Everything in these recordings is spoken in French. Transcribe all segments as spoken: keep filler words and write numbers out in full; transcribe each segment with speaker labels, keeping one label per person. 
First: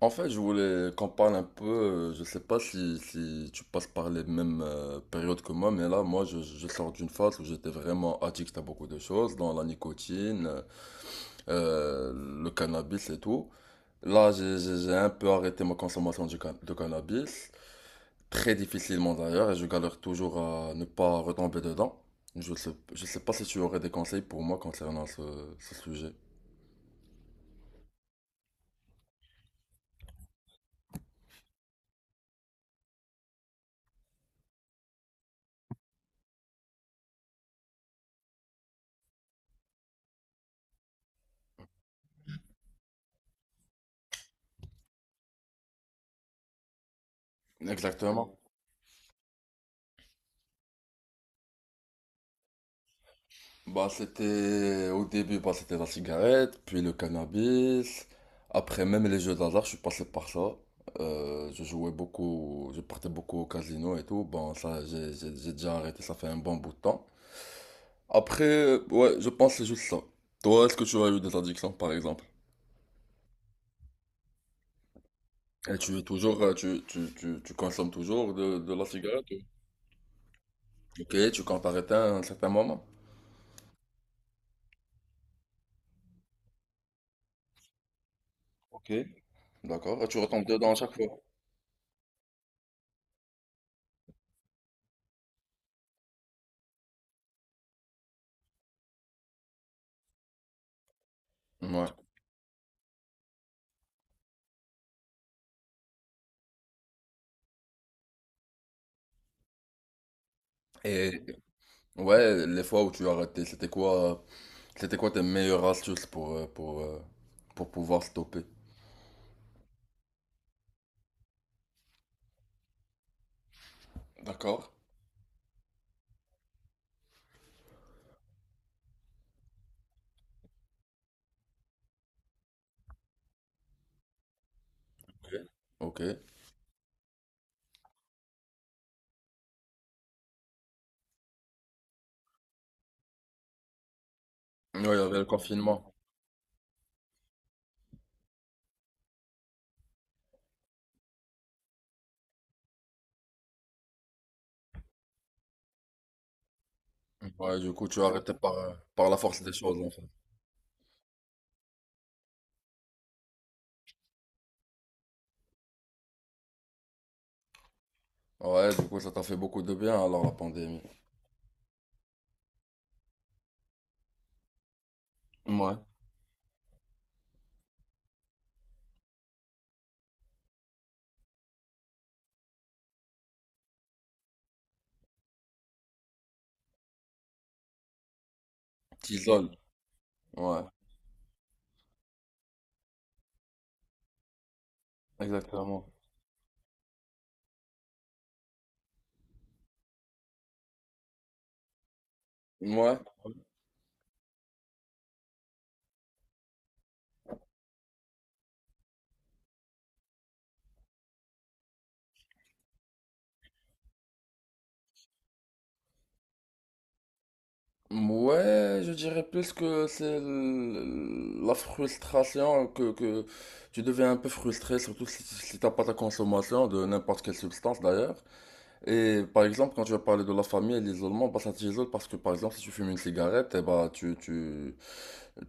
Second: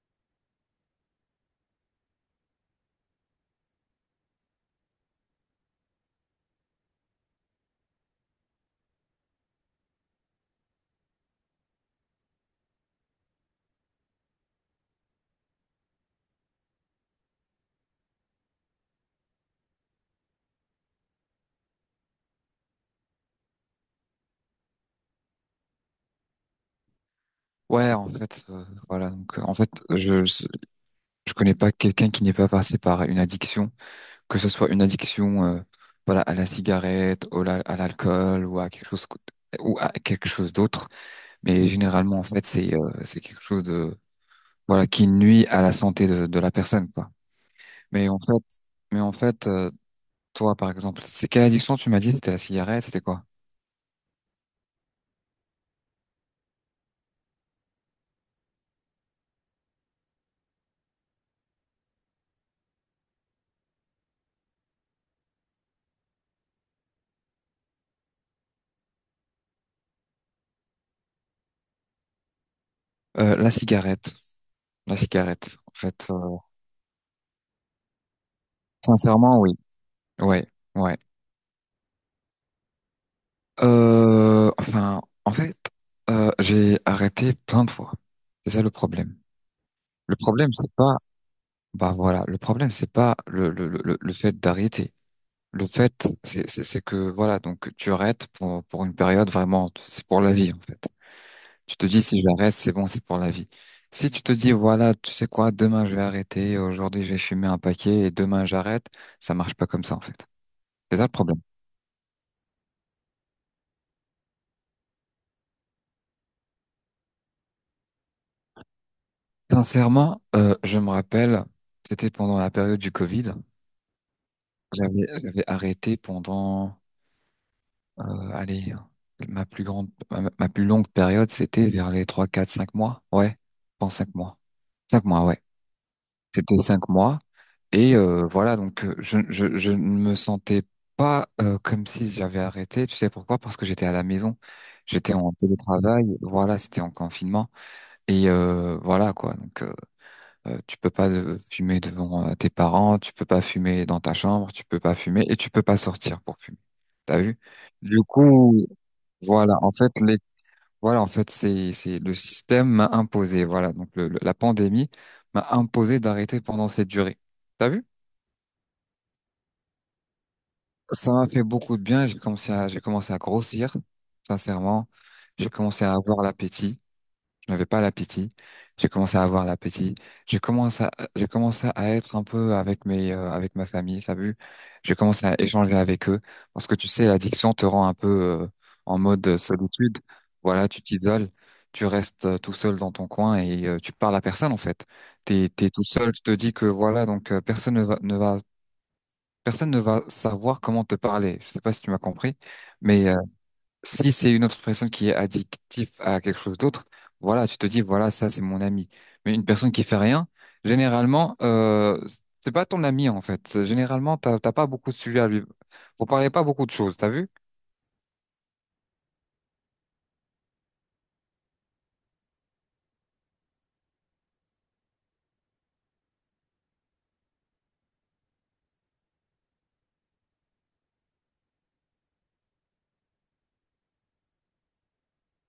Speaker 1: En fait, je voulais qu'on parle un peu, euh, je sais pas si, si tu passes par les mêmes euh, périodes que moi, mais là, moi, je, je sors d'une phase où j'étais vraiment addict à beaucoup de choses, dans la nicotine, euh, le cannabis et tout. Là, j'ai j'ai- j'ai un peu arrêté ma consommation du can- de cannabis, très difficilement d'ailleurs, et je galère toujours à ne pas retomber dedans. Je sais, je sais pas si tu aurais des conseils pour moi concernant ce, ce sujet.
Speaker 2: Ouais, en fait, euh, voilà. Donc, euh, en fait, je, je je connais pas quelqu'un qui n'est pas passé par une addiction, que ce soit une addiction, euh, voilà, à la cigarette, au la- à l'alcool ou à quelque chose co- ou à quelque chose d'autre. Mais généralement, en fait, c'est euh, c'est quelque chose de voilà qui nuit à la santé de, de la personne, quoi. Mais en
Speaker 1: Exactement.
Speaker 2: fait, mais en fait, euh, toi, par exemple, c'est quelle addiction tu m'as dit? C'était la cigarette, c'était quoi?
Speaker 1: Bah, c'était au début, bah, c'était la cigarette, puis le cannabis. Après, même les jeux d'hasard, je suis passé par ça. Euh, je jouais beaucoup, je partais beaucoup au casino et tout. Bon, ça, j'ai j'ai- j'ai déjà arrêté, ça fait un bon bout de temps. Après, euh, ouais, je pense que c'est juste ça. Toi, est-ce que tu as eu des addictions, par exemple?
Speaker 2: Euh, la cigarette. La cigarette, en
Speaker 1: Et tu es
Speaker 2: fait. Euh,
Speaker 1: toujours, euh, tu, tu, tu, tu consommes toujours de, de la cigarette?
Speaker 2: sincèrement,
Speaker 1: ou-
Speaker 2: oui. Ouais, ouais.
Speaker 1: Ok, tu comptes arrêter à un certain moment?
Speaker 2: Euh, enfin, en fait, euh, j'ai arrêté plein de fois. C'est ça le
Speaker 1: Ok.
Speaker 2: problème.
Speaker 1: D'accord, et
Speaker 2: Le
Speaker 1: tu retombes
Speaker 2: problème, c'est
Speaker 1: dedans à chaque
Speaker 2: pas,
Speaker 1: fois.
Speaker 2: Bah voilà, le problème, c'est pas le, le, le, le le fait d'arrêter. Le fait, c'est c'est- C'est que voilà, donc tu arrêtes pour, pour une période vraiment, t- c'est pour la vie en fait. Tu te
Speaker 1: Ouais.
Speaker 2: dis si j'arrête, c'est bon, c'est pour la vie. Si tu te dis voilà, tu sais quoi, demain je vais arrêter, aujourd'hui je vais fumer un paquet et demain j'arrête, ça marche pas comme ça en fait. C'est ça le
Speaker 1: Et
Speaker 2: problème.
Speaker 1: Ouais, les fois où tu as raté, c'était quoi, c'était quoi tes meilleures astuces pour, euh, pour, euh, pour pouvoir stopper?
Speaker 2: Sincèrement, euh, je me rappelle, c'était pendant la période du Covid.
Speaker 1: D'accord.
Speaker 2: J'avais j'avais arrêté pendant, euh, allez, ma plus grande, ma, ma plus longue période, c'était vers les trois, quatre, cinq mois. Ouais, pendant cinq mois. Cinq mois,
Speaker 1: Ok.
Speaker 2: ouais.
Speaker 1: Ok, ouais,
Speaker 2: C'était cinq mois. Et euh, voilà, donc euh, je, je, je ne me sentais pas euh, comme si j'avais arrêté. Tu sais pourquoi? Parce que j'étais à la maison,
Speaker 1: il y
Speaker 2: j'étais
Speaker 1: avait le
Speaker 2: en
Speaker 1: confinement.
Speaker 2: télétravail. Voilà, c'était en confinement. Et euh, voilà quoi. Donc euh, euh, tu peux pas euh, fumer devant euh, tes parents, tu peux pas fumer dans ta chambre, tu peux pas fumer et tu peux pas sortir pour fumer. T'as vu?
Speaker 1: Ouais, du coup,
Speaker 2: Du
Speaker 1: tu as arrêté
Speaker 2: coup,
Speaker 1: par, euh, par la force des
Speaker 2: voilà. En
Speaker 1: choses, en
Speaker 2: fait,
Speaker 1: fait.
Speaker 2: les Voilà, en fait, c'est c'est le système m'a imposé. Voilà, donc le, le- la pandémie m'a imposé d'arrêter pendant cette durée. T'as vu?
Speaker 1: Ouais, du coup, ça t'a fait beaucoup de bien, alors, la pandémie.
Speaker 2: Ça m'a fait beaucoup de bien. J'ai commencé à, j'ai commencé à grossir, sincèrement. J'ai
Speaker 1: Ouais.
Speaker 2: commencé à avoir l'appétit. Je n'avais pas l'appétit. J'ai commencé à avoir l'appétit. J'ai commencé à, j'ai commencé à être un peu avec mes, euh, avec ma famille, t'as vu? J'ai commencé à échanger avec eux. Parce que tu sais, l'addiction te rend un peu, euh, en mode
Speaker 1: T'isoles.
Speaker 2: solitude.
Speaker 1: Ouais,
Speaker 2: Voilà, tu t'isoles. Tu restes euh, tout seul dans ton coin et euh, tu parles à personne, en fait. T'es, t'es tout
Speaker 1: exactement.
Speaker 2: seul. Tu te dis que voilà, donc, euh, personne ne va, ne va personne ne va savoir comment te parler. Je sais pas si tu m'as compris,
Speaker 1: Ouais.
Speaker 2: mais euh, si c'est une autre personne qui est addictive à quelque chose d'autre, voilà, tu te dis, voilà, ça, c'est mon ami. Mais une personne qui fait rien, généralement, euh, c'est pas ton ami, en fait. Généralement, t'as t'as pas beaucoup de sujets à lui. Vous parlez pas beaucoup de choses, t'as vu?
Speaker 1: Ouais, je dirais plus que c'est l- la frustration, que, que tu deviens un peu frustré, surtout si, si t'as pas ta consommation de n'importe quelle substance, d'ailleurs. Et par exemple, quand tu vas parler de la famille et de l'isolement, bah ça t'isole parce que par exemple, si tu fumes une cigarette, eh bah tu, tu,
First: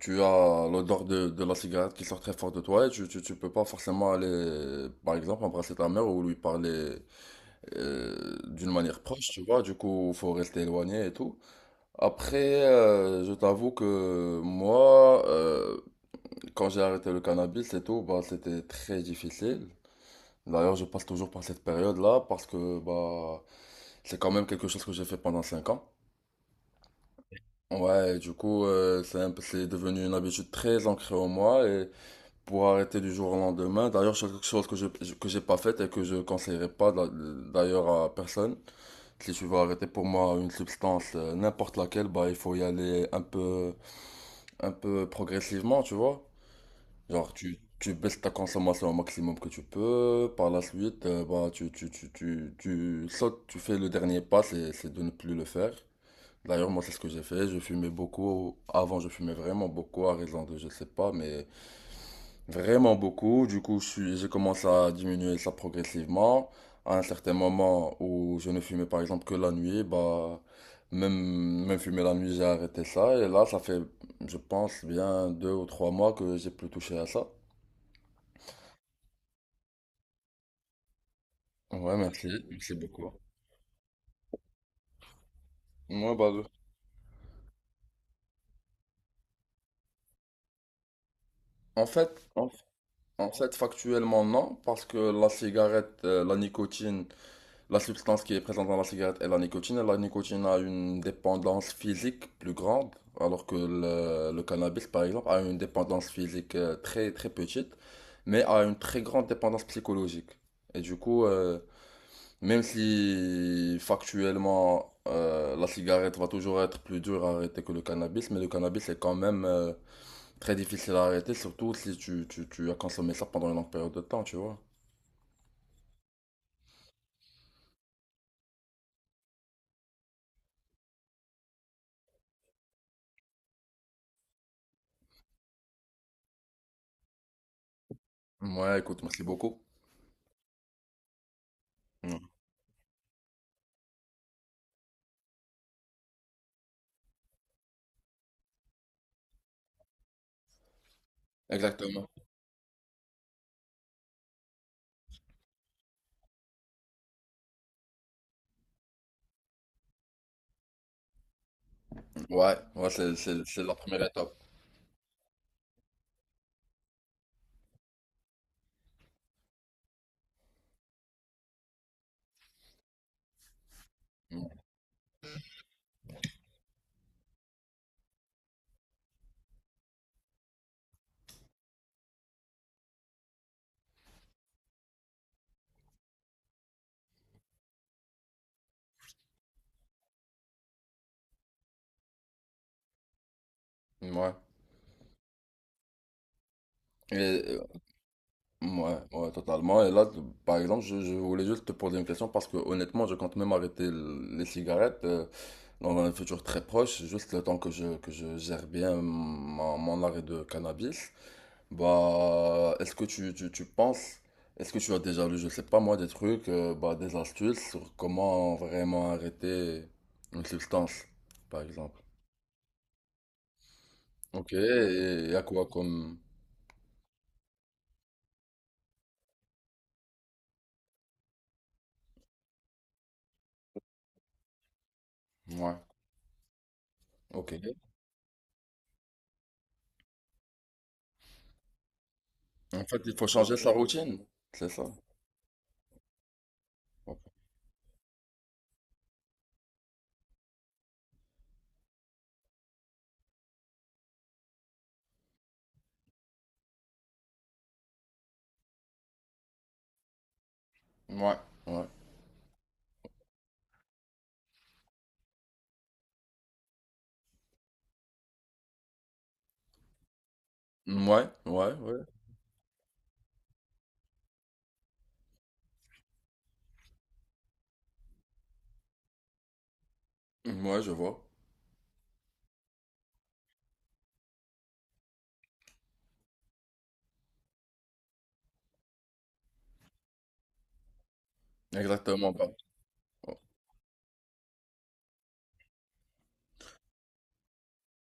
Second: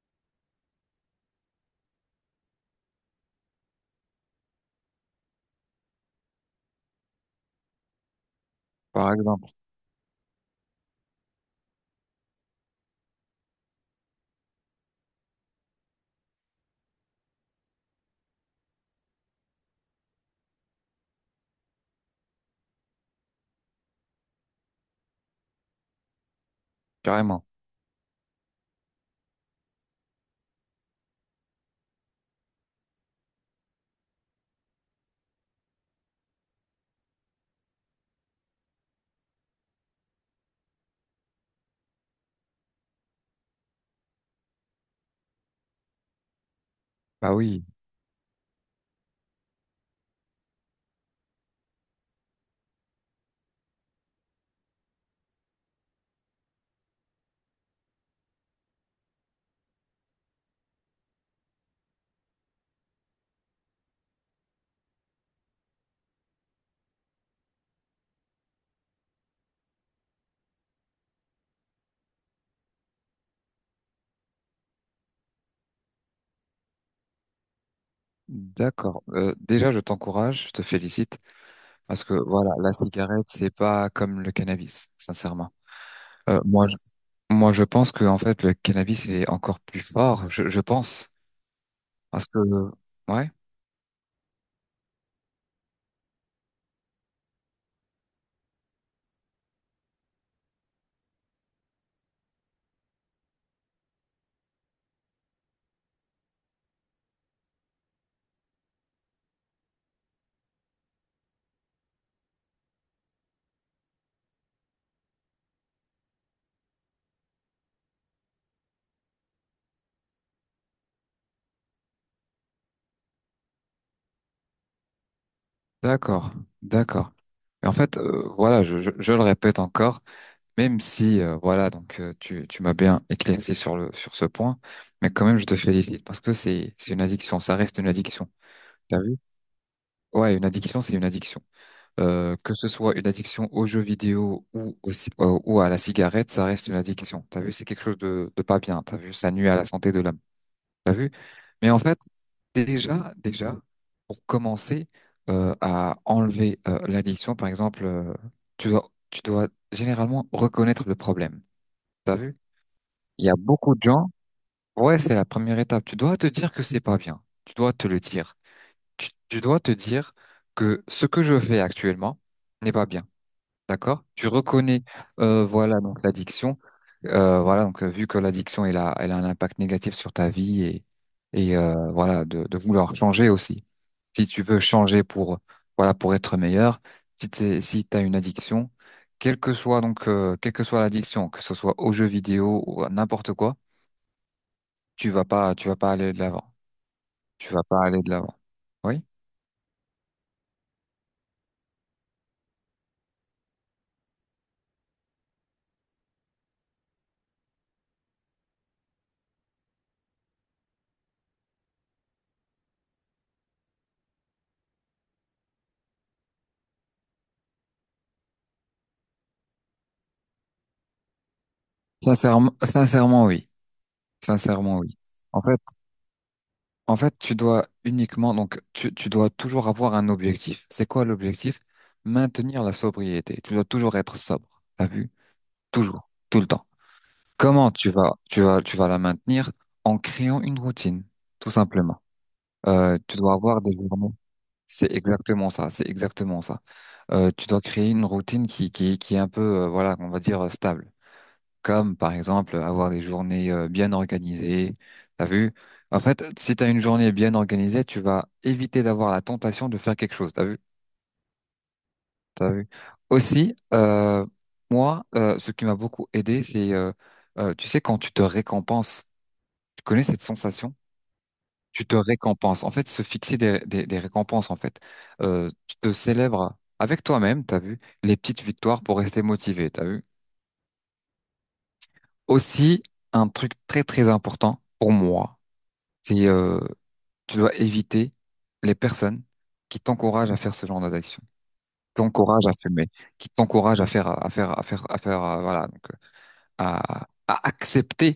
Speaker 1: tu as l'odeur de, de la cigarette qui sort très fort de toi et tu, tu, tu peux pas forcément aller, par exemple, embrasser ta mère ou lui parler euh, d'une manière
Speaker 2: Par
Speaker 1: proche, tu
Speaker 2: exemple,
Speaker 1: vois. Du coup, faut rester éloigné et tout. Après, euh, je t'avoue que moi, euh, quand j'ai arrêté le cannabis et tout, bah c'était très difficile. D'ailleurs, je passe toujours par cette période-là parce que bah c'est quand même quelque chose que j'ai fait pendant cinq ans.
Speaker 2: carrément.
Speaker 1: Ouais, et du coup, euh, c'est un peu- c'est devenu une habitude très ancrée en moi et pour arrêter du jour au lendemain, d'ailleurs, c'est quelque chose que je que j'ai pas fait et que je conseillerais pas d'a- d'ailleurs à personne. Si tu veux arrêter pour moi une substance, euh, n'importe laquelle, bah il faut y aller un peu un peu progressivement, tu vois. Genre,
Speaker 2: Bah
Speaker 1: tu,
Speaker 2: oui,
Speaker 1: tu baisses ta consommation au maximum que tu peux. Par la suite, euh, bah, tu, tu, tu, tu, tu sautes, tu fais le dernier pas, c'est, c'est de ne plus le faire. D'ailleurs, moi, c'est ce que j'ai fait. Je fumais beaucoup. Avant, je fumais vraiment beaucoup, à raison de, je sais pas, mais vraiment beaucoup. Du coup, je suis, j'ai commencé à diminuer ça progressivement. À un certain moment où je ne fumais, par exemple, que la nuit, bah, même, même fumer la nuit, j'ai arrêté ça. Et là, ça fait, je pense, bien deux ou trois mois que j'ai plus touché à ça.
Speaker 2: d'accord. Euh, déjà, je t'encourage, je te félicite,
Speaker 1: Ouais,
Speaker 2: parce que
Speaker 1: merci,
Speaker 2: voilà, la
Speaker 1: merci beaucoup.
Speaker 2: cigarette, c'est pas comme le cannabis, sincèrement.
Speaker 1: Moi, bah,
Speaker 2: Euh, moi, Moi, je pense que en fait, le cannabis est encore plus fort. Je, je pense
Speaker 1: en fait,
Speaker 2: parce que
Speaker 1: en,
Speaker 2: ouais,
Speaker 1: en fait, factuellement, non, parce que la cigarette, euh, la nicotine, la substance qui est présente dans la cigarette est la nicotine, et la nicotine a une dépendance physique plus grande, alors que le, le cannabis, par exemple, a une dépendance physique euh, très, très petite, mais a une très grande dépendance psychologique. Et du coup, euh, même si factuellement, euh, la cigarette va toujours être plus dure à arrêter que le cannabis, mais le cannabis est quand même... euh, Très difficile à arrêter, surtout si tu, tu, tu as consommé ça pendant une longue période de temps, tu vois.
Speaker 2: d'accord, d'accord. Et en fait, euh, voilà, je, je, je le répète encore, même si euh, voilà, donc euh, tu tu m'as bien éclairci sur le sur ce point, mais quand même, je te félicite parce que c'est c'est une addiction, ça reste une addiction.
Speaker 1: Ouais,
Speaker 2: T'as
Speaker 1: écoute,
Speaker 2: vu?
Speaker 1: merci beaucoup.
Speaker 2: Ouais, une addiction, c'est une addiction.
Speaker 1: Mm.
Speaker 2: Euh, que ce soit une addiction aux jeux vidéo ou au ci- euh, ou à la cigarette, ça reste une addiction. T'as vu? C'est quelque chose de de pas bien. T'as vu? Ça nuit à la santé de l'homme. T'as vu? Mais en fait
Speaker 1: Exactement.
Speaker 2: Déjà, déjà, pour commencer euh, à enlever euh, l'addiction, par exemple, euh, tu dois, tu dois généralement reconnaître le problème. T'as vu?
Speaker 1: Ouais, ouais, c'est,
Speaker 2: Il y a
Speaker 1: c'est, c'est
Speaker 2: beaucoup
Speaker 1: la
Speaker 2: de
Speaker 1: première
Speaker 2: gens.
Speaker 1: étape.
Speaker 2: Ouais, c'est la première étape. Tu dois te dire que c'est pas bien. Tu dois te le dire. Tu, tu dois te dire que ce que je fais actuellement n'est pas bien. D'accord? Tu reconnais, euh, voilà, donc l'addiction. Euh, voilà, donc euh, vu que l'addiction elle a, elle a un impact négatif sur ta vie et, et euh, voilà de, de vouloir changer aussi. Si tu veux changer pour voilà pour être meilleur, si t'es, si t'as une addiction, quelle que soit donc euh, quelle que soit l'addiction, que ce soit aux jeux vidéo ou à n'importe quoi,
Speaker 1: Mm. Ouais.
Speaker 2: tu vas pas tu vas pas aller de l'avant.
Speaker 1: Et,
Speaker 2: Tu
Speaker 1: euh,
Speaker 2: vas pas aller de l'avant.
Speaker 1: ouais,
Speaker 2: Oui?
Speaker 1: ouais, totalement. Et là, t- par exemple, je, je voulais juste te poser une question parce que honnêtement, je compte même arrêter l- les cigarettes euh, dans un futur très proche, juste le temps que je, que je gère bien mon, mon arrêt de cannabis. Bah, est-ce que tu, tu, tu penses, est-ce que tu as déjà lu, je sais pas moi, des trucs, euh, bah, des astuces sur comment vraiment arrêter une substance, par exemple?
Speaker 2: Sincèrement, sincèrement oui.
Speaker 1: Ok,
Speaker 2: Sincèrement oui.
Speaker 1: et il y
Speaker 2: En
Speaker 1: a
Speaker 2: fait
Speaker 1: quoi comme...
Speaker 2: En fait, tu dois uniquement, donc, tu, tu dois toujours avoir un objectif. C'est quoi l'objectif? Maintenir la sobriété. Tu dois toujours être sobre. T'as vu?
Speaker 1: Ouais,
Speaker 2: Toujours, tout le temps.
Speaker 1: ok.
Speaker 2: Comment tu vas, tu vas, tu vas la maintenir? En créant une routine, tout simplement.
Speaker 1: En
Speaker 2: Euh,
Speaker 1: fait, il
Speaker 2: tu
Speaker 1: faut
Speaker 2: dois
Speaker 1: changer
Speaker 2: avoir
Speaker 1: sa
Speaker 2: des journées.
Speaker 1: routine, c'est ça?
Speaker 2: C'est exactement ça. C'est exactement ça.
Speaker 1: Ok.
Speaker 2: Euh, tu dois créer une routine qui, qui, qui est un peu, euh, voilà, on va dire euh, stable comme par exemple avoir des journées euh, bien organisées. T'as vu? En fait, si t'as une journée bien organisée, tu vas éviter d'avoir la tentation de faire quelque chose. T'as vu?
Speaker 1: Ouais, ouais.
Speaker 2: T'as vu? Aussi, euh, moi, euh, ce qui m'a beaucoup aidé, c'est, euh, euh, tu sais, quand tu te récompenses, tu connais cette sensation?
Speaker 1: Ouais, ouais,
Speaker 2: Tu te
Speaker 1: ouais.
Speaker 2: récompenses. En fait, se fixer des, des, des récompenses, en fait. Euh, tu te célèbres avec toi-même, t'as vu? Les petites victoires pour rester motivé, t'as vu?
Speaker 1: Ouais, je vois.
Speaker 2: Aussi, un truc très très important pour moi. C'est euh, tu dois éviter les personnes qui t'encouragent à faire ce genre d'action,
Speaker 1: Exactement,
Speaker 2: t'encouragent
Speaker 1: bah.
Speaker 2: à fumer, qui t'encouragent à faire à faire à faire à faire euh, voilà donc euh, à, à accepter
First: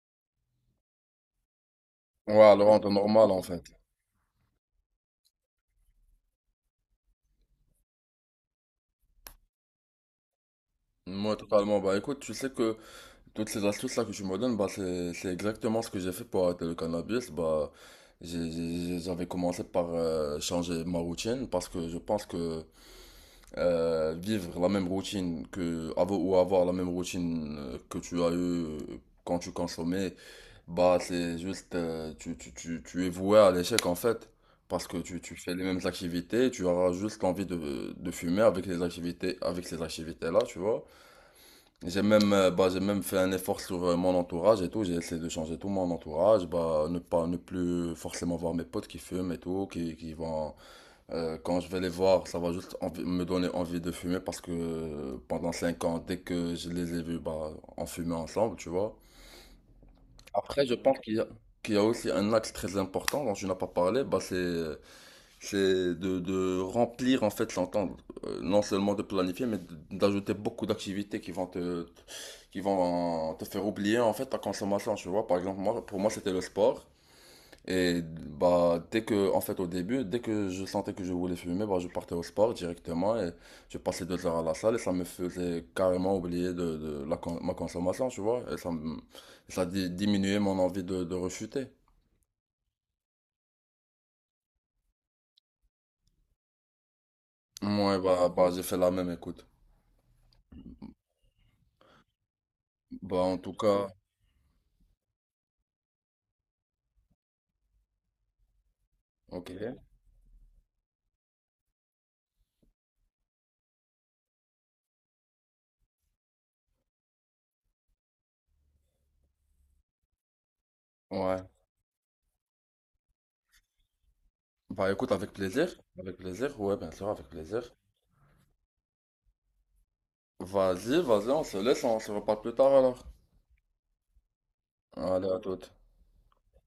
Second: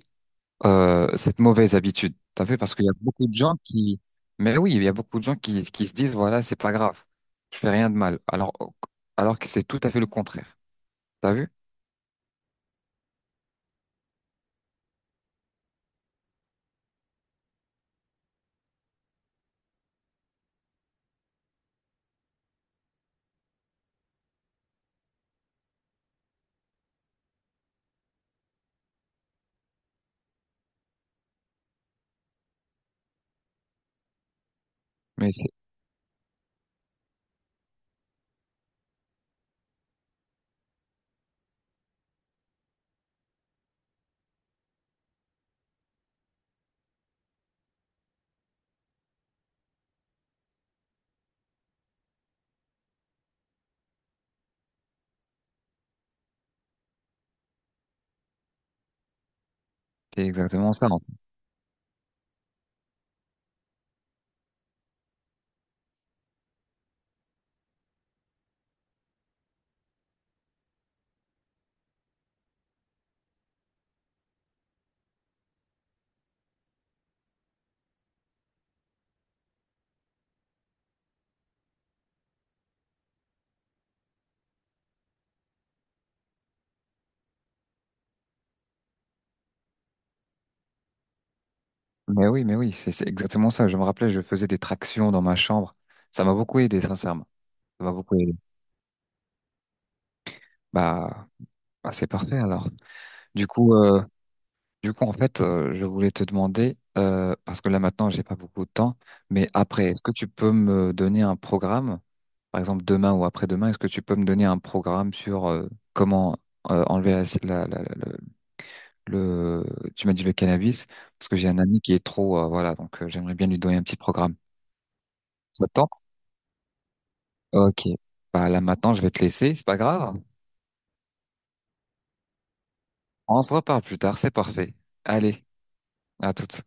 Speaker 2: euh, cette mauvaise habitude. T'as vu
Speaker 1: Ouais, le
Speaker 2: parce qu'il y
Speaker 1: rendre
Speaker 2: a beaucoup
Speaker 1: normal,
Speaker 2: de
Speaker 1: en
Speaker 2: gens
Speaker 1: fait.
Speaker 2: qui mais oui il y a beaucoup de gens qui qui se disent voilà c'est pas grave je fais rien de mal alors alors que c'est tout à fait le contraire. T'as
Speaker 1: Moi,
Speaker 2: vu?
Speaker 1: totalement. Bah, écoute, tu sais que toutes ces astuces-là que tu me donnes, bah, c'est, c'est exactement ce que j'ai fait pour arrêter le cannabis. Bah, j'ai- j'ai- j'avais commencé par euh, changer ma routine parce que je pense que euh, vivre la même routine que, avoir, ou avoir la même routine euh, que tu as eu euh, quand tu consommais, bah, c'est juste, euh, tu, tu, tu, tu es voué à l'échec en fait. Parce que tu,
Speaker 2: Mais
Speaker 1: tu
Speaker 2: c'est
Speaker 1: fais les mêmes activités, tu auras juste envie de, de fumer avec les activités, avec ces activités-là, tu vois. J'ai même, euh, bah, j'ai même fait un effort sur euh, mon entourage et tout. J'ai essayé de changer tout mon entourage. Bah, ne pas, ne plus forcément voir mes potes qui fument et tout, qui, qui vont, euh, quand je vais les voir, ça va juste envi- me donner envie de fumer parce que euh, pendant cinq ans, dès que je les ai vus, bah, on fumait ensemble, tu vois.
Speaker 2: c'est
Speaker 1: Après, je
Speaker 2: exactement ça
Speaker 1: pense
Speaker 2: en fait.
Speaker 1: qu'il y a, qu'il y a aussi un axe très important dont tu n'as pas parlé, bah, c'est c'est de, de remplir en fait son euh, non seulement de planifier, mais de- d'ajouter beaucoup d'activités qui vont te, te- qui vont te faire oublier en fait ta consommation, tu vois. Par exemple, moi, pour moi, c'était le sport. Et bah, dès que, en fait, au début, dès que je sentais que je voulais fumer, bah, je partais au sport directement et je passais deux heures à la salle et ça me faisait carrément oublier de, de la, con- ma consommation, tu vois. Et ça, me- ça di- diminuait mon envie de, de rechuter.
Speaker 2: Mais oui mais oui c'est c'est exactement ça. Je me rappelais je faisais des tractions dans ma chambre. Ça m'a beaucoup aidé sincèrement. Ça m'a
Speaker 1: Ouais,
Speaker 2: beaucoup
Speaker 1: bah,
Speaker 2: aidé.
Speaker 1: bah, j'ai fait la même, écoute.
Speaker 2: Bah, bah, c'est parfait alors.
Speaker 1: Bah, en
Speaker 2: Du
Speaker 1: tout
Speaker 2: coup,
Speaker 1: cas,
Speaker 2: euh, du coup, en fait, euh, je voulais te demander, euh, parce que là maintenant, j'ai pas beaucoup de temps, mais
Speaker 1: ok.
Speaker 2: après, est-ce que tu peux me donner un programme, par exemple demain ou après-demain, est-ce que tu peux me donner un programme sur euh, comment euh, enlever la, la- la- la- le, le- tu m'as dit le cannabis, parce que
Speaker 1: Ouais.
Speaker 2: j'ai un ami qui est trop, euh, voilà, donc euh, j'aimerais bien lui donner un petit programme.
Speaker 1: Bah écoute, avec
Speaker 2: Ça
Speaker 1: plaisir.
Speaker 2: te tente?
Speaker 1: Avec plaisir, ouais, bien sûr, avec plaisir.
Speaker 2: Ok. Bah là maintenant, je vais te laisser, c'est pas grave.
Speaker 1: Vas-y, vas-y, on se laisse, on se reparle plus tard alors.
Speaker 2: On se reparle plus tard, c'est parfait.
Speaker 1: Allez, à
Speaker 2: Allez,
Speaker 1: toute.
Speaker 2: à toutes.